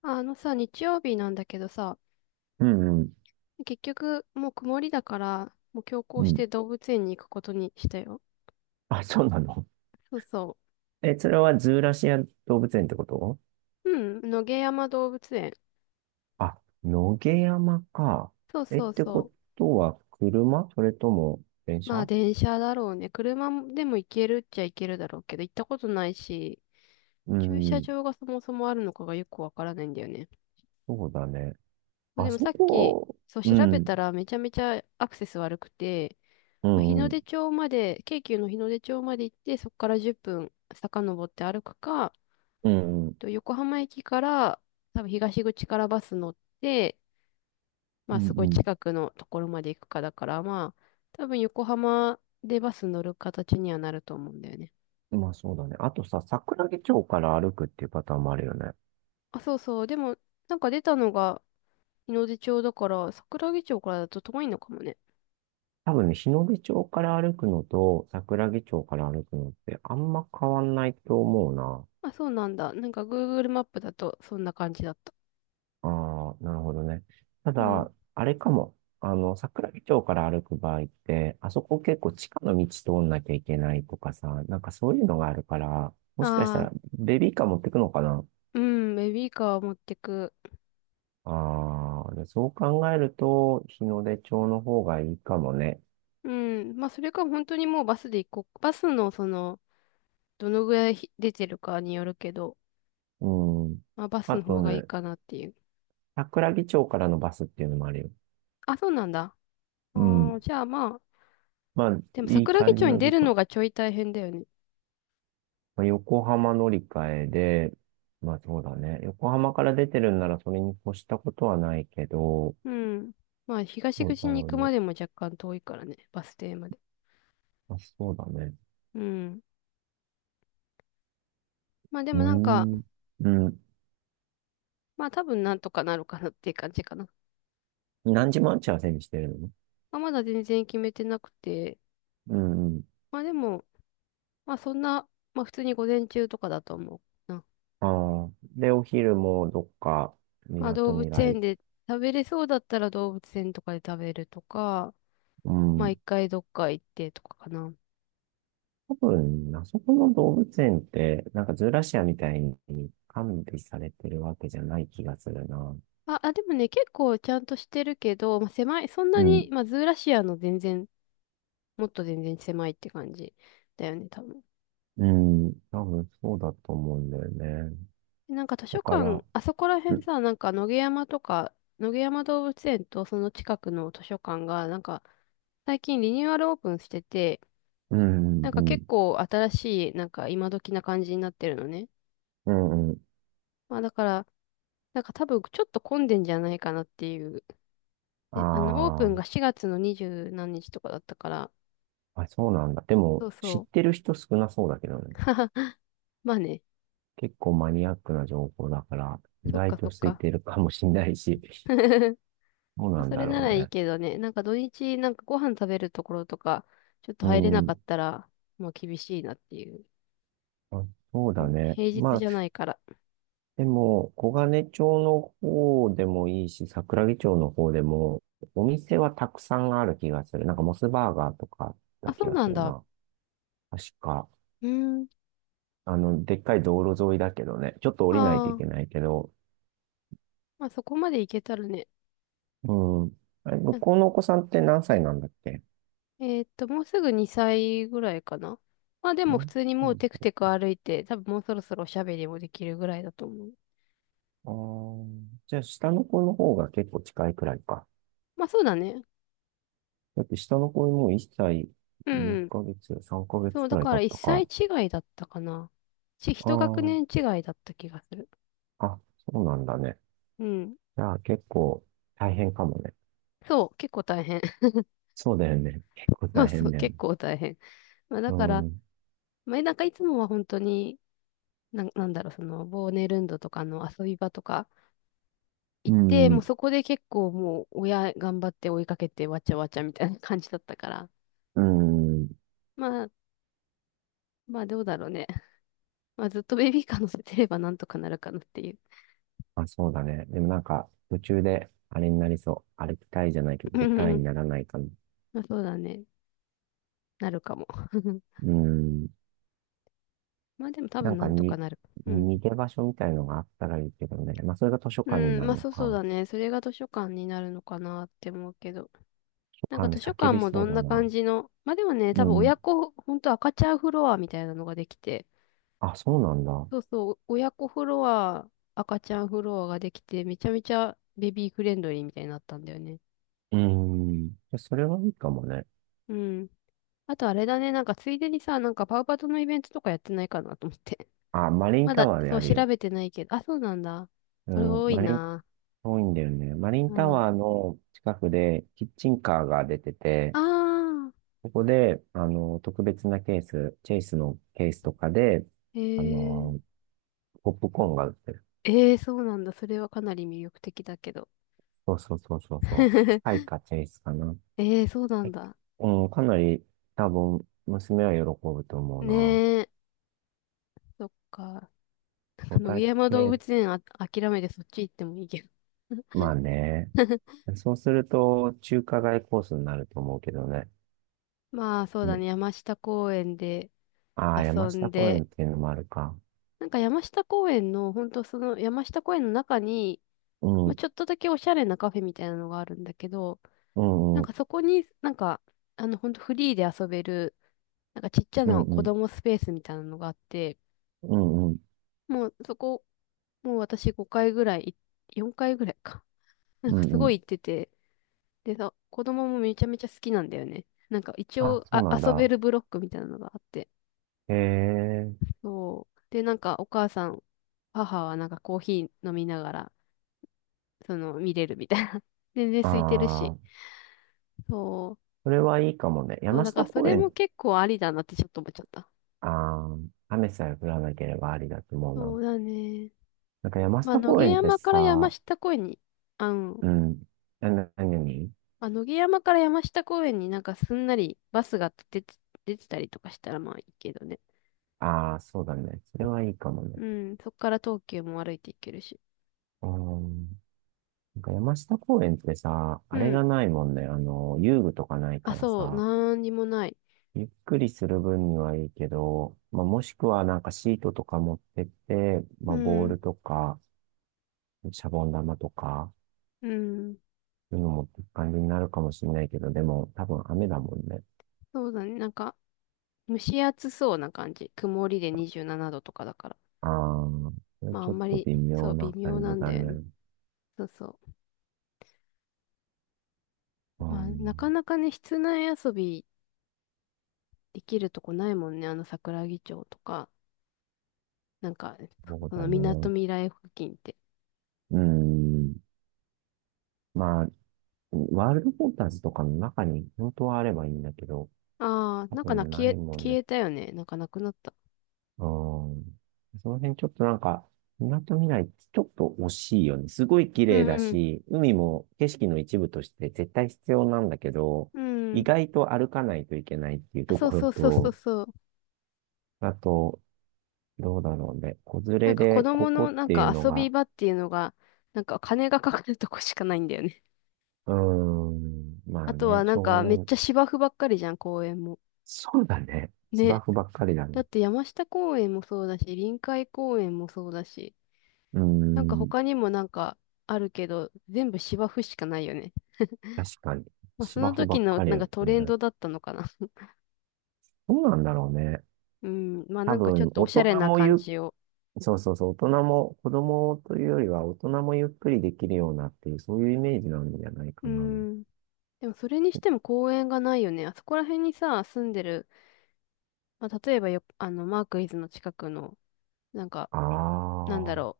あのさ、日曜日なんだけどさ、うんうん、結局もう曇りだから、もう強行うしてん。動物園に行くことにしたよ。あ、そうなの？そうそえ、それはズーラシア動物園ってこと？う。うん、野毛山動物園。あ、野毛山か。そうえ、っそうてこそとは車それとも電う。まあ車？電車だろうね。車でも行けるっちゃ行けるだろうけど、行ったことないし、う駐車ん、場がそもそもあるのかがよくわからないんだよね。そうだね。そうあでもそさっき、こ、そうう調べたん、らめちゃめちゃアクセス悪くて、うまあ日ん、のう出ん、町まで、京急の日の出町まで行って、そこから10分遡って歩くか、うん、うん、と、横浜駅から、多分東口からバス乗って、まうんあすうんうんうごんいうん近くのところまで行くかだから、まあ多分横浜でバス乗る形にはなると思うんだよね。うん。まあそうだね。あとさ、桜木町から歩くっていうパターンもあるよね。あ、そうそう。でも、なんか出たのが日の出町だから、桜木町からだと遠いのかもね。多分ね、日の出町から歩くのと桜木町から歩くのってあんま変わんないと思うな。あ、そうなんだ。なんか Google マップだとそんな感じだった。ああ、なるほどね。たうん。だ、あれかも。桜木町から歩く場合って、あそこ結構地下の道通んなきゃいけないとかさ、なんかそういうのがあるから、もしかしたああ、らベビーカー持ってくのかな？うん、ベビーカーを持ってく。ああ、でそう考えると、日の出町の方がいいかもね。うん。まあそれか本当にもうバスで行こう。バスのその、どのぐらいひ出てるかによるけど、うん。まあ、バスあのと方がいいね、かなっていう。桜木町からのバスっていうのもあるよ。あ、そうなんだ。あうーん。じゃあまあ、まあ、でもいい桜木感じ町にの出時る間。のがちょい大変だよね。まあ、横浜乗り換えで、まあそうだね。横浜から出てるんならそれに越したことはないけど、うん。まあ、東どう口だにろう行くね。までも若干遠いからね、バス停まで。まあ、そうだね。うん。まあでうーもなんか、ん。うん。まあ多分なんとかなるかなっていう感じかな。何時待ち合わせにしてるの？まあ、まだ全然決めてなくて、うんうん。まあでも、まあそんな、まあ普通に午前中とかだと思うな。ああ。で、お昼もどっか、みまあな動とみ物ら園い。で食べれそうだったら動物園とかで食べるとか、うまあん。一回どっか行ってとかかな。多分、あそこの動物園って、なんかズーラシアみたいに管理されてるわけじゃない気がするな。あ、あ、でもね、結構ちゃんとしてるけど、まあ、狭い、そんうなに、ん。まあ、ズーラシアの全然、もっと全然狭いって感じだよね、多分。うん。多分そうだと思うんだよね。なんか図だ書から、館、あそこら辺さ、なんか野毛山とか、野毛山動物園とその近くの図書館が、なんか最近リニューアルオープンしてて、うんなんうかんう結ん構新しい、なんか今時な感じになってるのね。うんうん。まあだから、なんか多分ちょっと混んでんじゃないかなっていう。であの、オープあンあが4月の2十何日とかだったから、ー、あ、そうなんだ。でそも、う知っそてる人少なそうだけどう。ね。まあね。結構マニアックな情報だから、意そっか外とそっ空いか。てるかもしんないし、どうまあなんそだれなろらういいね。けどね、なんか土日なんかご飯食べるところとか、ちょっとう入れなかっん。たら、まあ厳しいなっていう。あ、そうだんね。平日まあ、じゃないから。でも、黄金町の方でもいいし、桜木町の方でも、お店はたくさんある気がする。なんかモスバーガーとかあったあ、気そうがすなんるだ。な。確か、うん。でっかい道路沿いだけどね。ちょっと降りないとあいあ、けないけど、まあそこまでいけたらね。うん。あれ、向うん。こうのお子さんって何歳なんだっけ？もうすぐ2歳ぐらいかな。まあでうも普ん、通にそもうテクうテクそ歩いて、多分もうそろそろおしゃべりもできるぐらいだと思う。う。ああ、じゃあ、下の子の方が結構近いくらいか。まあそうだね。だって下の子もう1歳うん。2ヶ月、3ヶそ月う、くだらいか経らっ1た歳か。違いだったかな。一学あ年違いだった気がする。ああ、そうなんだね。うん。じゃあ、結構大変かもね。そう、結構大変。そうだよね。結構そう大そ変う、だよね。結構大変。まあ、だうから、ん。まあ、なんかいつもは本当に、なんだろう、その、ボーネルンドとかの遊び場とかう行って、もうん。そこで結構もう親頑張って追いかけてわちゃわちゃみたいな感じだったから、うん。まあ、まあどうだろうね。まあずっとベビーカー乗せてればなんとかなるかなっていう。あ、そうだね。でもなんか、途中であれになりそう。歩きたいじゃないけ ど、うん出うんたういん。にならないかな。まあそうだね。なるかも。うん。まあでも多な分んなかんとかに、なる。うん。逃げ場所みたいのがあったらいいけどね。まあ、それが図書う館にん、なるまあのそうそうか。図だね。それが図書館になるのかなって思うけど。書なんか館で図書叫館びもそどうんだなな。感じの、まあでもね、う多分ん。親子、ほんと赤ちゃんフロアみたいなのができて、あ、そうなんだ。そうそう、親子フロア、赤ちゃんフロアができて、めちゃめちゃベビーフレンドリーみたいになったんだよね。うん。じゃそれはいいかもね。うん。あとあれだね、なんかついでにさ、なんかパウパトのイベントとかやってないかなと思って。あ、マ リンまタだ、ワーでそあう、る調よ。べてないけど、あ、そうなんだ。うこれん。多いマリン、な。遠いんだよね。マリンうタん。ワーの近くでキッチンカーが出てて、あここで、特別なケース、チェイスのケースとかで、ーえあー、の、ポップコーンが売ってる。そうなんだ。それはかなり魅力的だけど。そうそうそうそう そう。スカイかチェイスかな。はえー、そうなんい、だ。うん、かなり多分、娘は喜ぶと思うな。ね、そっか。お 野毛た山動け、物園、あ、諦めてそっち行ってもいいけど。まあね。そうすると、中華街コースになると思うけどね。まあそううだん、ね、山下公園でああ、山遊ん下公園で、っていうのもあるか。なんか山下公園の、ほんとその山下公園の中に、うまあ、ん、ちょっとだけおしゃれなカフェみたいなのがあるんだけど、うなん、んうかん、そこになんか、あのほんとフリーで遊べる、なんかちっちゃうん、なう子ん、供スペースみたいなのがあって、うん、もうそこ、もう私5回ぐらい、よんかい、4回ぐらいか。なんうかすん、うごん。い行ってて、でさ、子供もめちゃめちゃ好きなんだよね。なんか一あ、応そうあ、なん遊べだ。るブロックみたいなのがあって。へえ、そう。で、なんかお母さん、母はなんかコーヒー飲みながら、その、見れるみたいな。全然あ空いてるし。あ、そう。それはいいかもね。そう、山だか下らそ公れも園、結構ありだなってちょっと思っちゃった。ああ、雨さえ降らなければありだと思うそな。うだね。なんか山まあ、下野公毛園って山から山さ、下公園に、あの、うん、何？まあ、野毛山から山下公園になんかすんなりバスが出て、出てたりとかしたらまあいいけどね。ああ、そうだね。それはいいかもね。うん、そっから東急も歩いていけるし。うーん。なんか山下公園ってさ、うあれん。がないもんね。遊具とかないあ、からそう、さ、なんにもない。ゆっくりする分にはいいけど、まあ、もしくはなんかシートとか持ってって、まうあ、ボーん、ルとか、シャボン玉とか、うん。そういうの持っていく感じになるかもしれないけど、でも多分雨だもんね。そうだね。なんか、蒸し暑そうな感じ。曇りで27度とかだから。ああ、それまあ、あちょんっまとり、微妙そう、微な妙感なじんだだよね。ね。そうそう。うまあ、なかん、なかね、室内遊びできるとこないもんね。あの、桜木町とか、なんか、そうそだの、みなとね。みらい付近って。うん。まあ、ワールドフォターズとかの中に本当はあればいいんだけど、ああ、多なんかな、分ないもん消ね。えたよね。なんかなくなった。うん。その辺ちょっとなんか、港未来ってちょっと惜しいよね。すごい綺う麗ん、だうん、し、海も景色の一部として絶対必要なんだけど、う意ん。外と歩かないといけないっていうあ、とそうころそうそうそうと、そう。あと、どうだろうね。子連なんれか子でこ供このっなんていうかの遊びが、場っていうのが、なんか金がかかるとこしかないんだよね。うーん、まああとはね、なしんょうがかなめっい。ちゃ芝生ばっかりじゃん、公園も。そうだね。芝ね。生ばっかりだだね。って山下公園もそうだし、臨海公園もそうだし、うーなんかん。他にもなんかあるけど、全部芝生しかないよね。確かに。まあそ芝の生ば時っのかりなんやかトるんレンだ。ドだったのかな。どうなんだろうね。うん。まあ多なんかちょっ分、とお大しゃ人れなも感じを。そうそうそう、大人も、子供というよりは大人もゆっくりできるようなっていう、そういうイメージなんじゃないかうな。ん。でもそれにしても公園がないよね。あそこら辺にさ、住んでる、まあ例えばよ、あの、マークイズの近くの、なんか、あなんだろ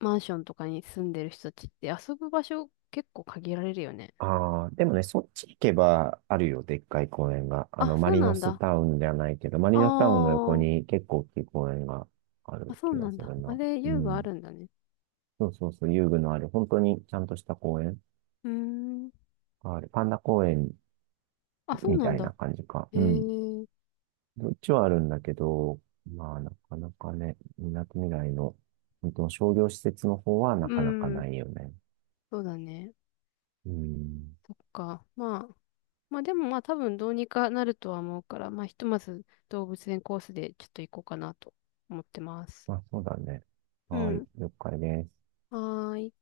う、マンションとかに住んでる人たちって遊ぶ場所結構限られるよね。あ、ああ、でもね、そっち行けばあるよ、でっかい公園が。あ、マそうリなノんスだ。タウンじゃないけど、マリあノスタウンの横ー、に結構大きい公園がああ、るそ気うながんすだ。るあな。れ、う遊具あん。るんだね。そうそうそう、遊具のある、本当にちゃんとした公園うーん。がある。パンダ公園あ、そうみなたんいなだ。感じか。えうん。ー、どっちはあるんだけど、まあ、なかなかね、みなとみらいの、本当の商業施設の方はなうかなかん。ないよね。そうだね。うん。そっか。まあ、まあでもまあ多分どうにかなるとは思うから、まあひとまず動物園コースでちょっと行こうかなと思ってます。まあ、そうだね。うはい、ん。了解です。はーい。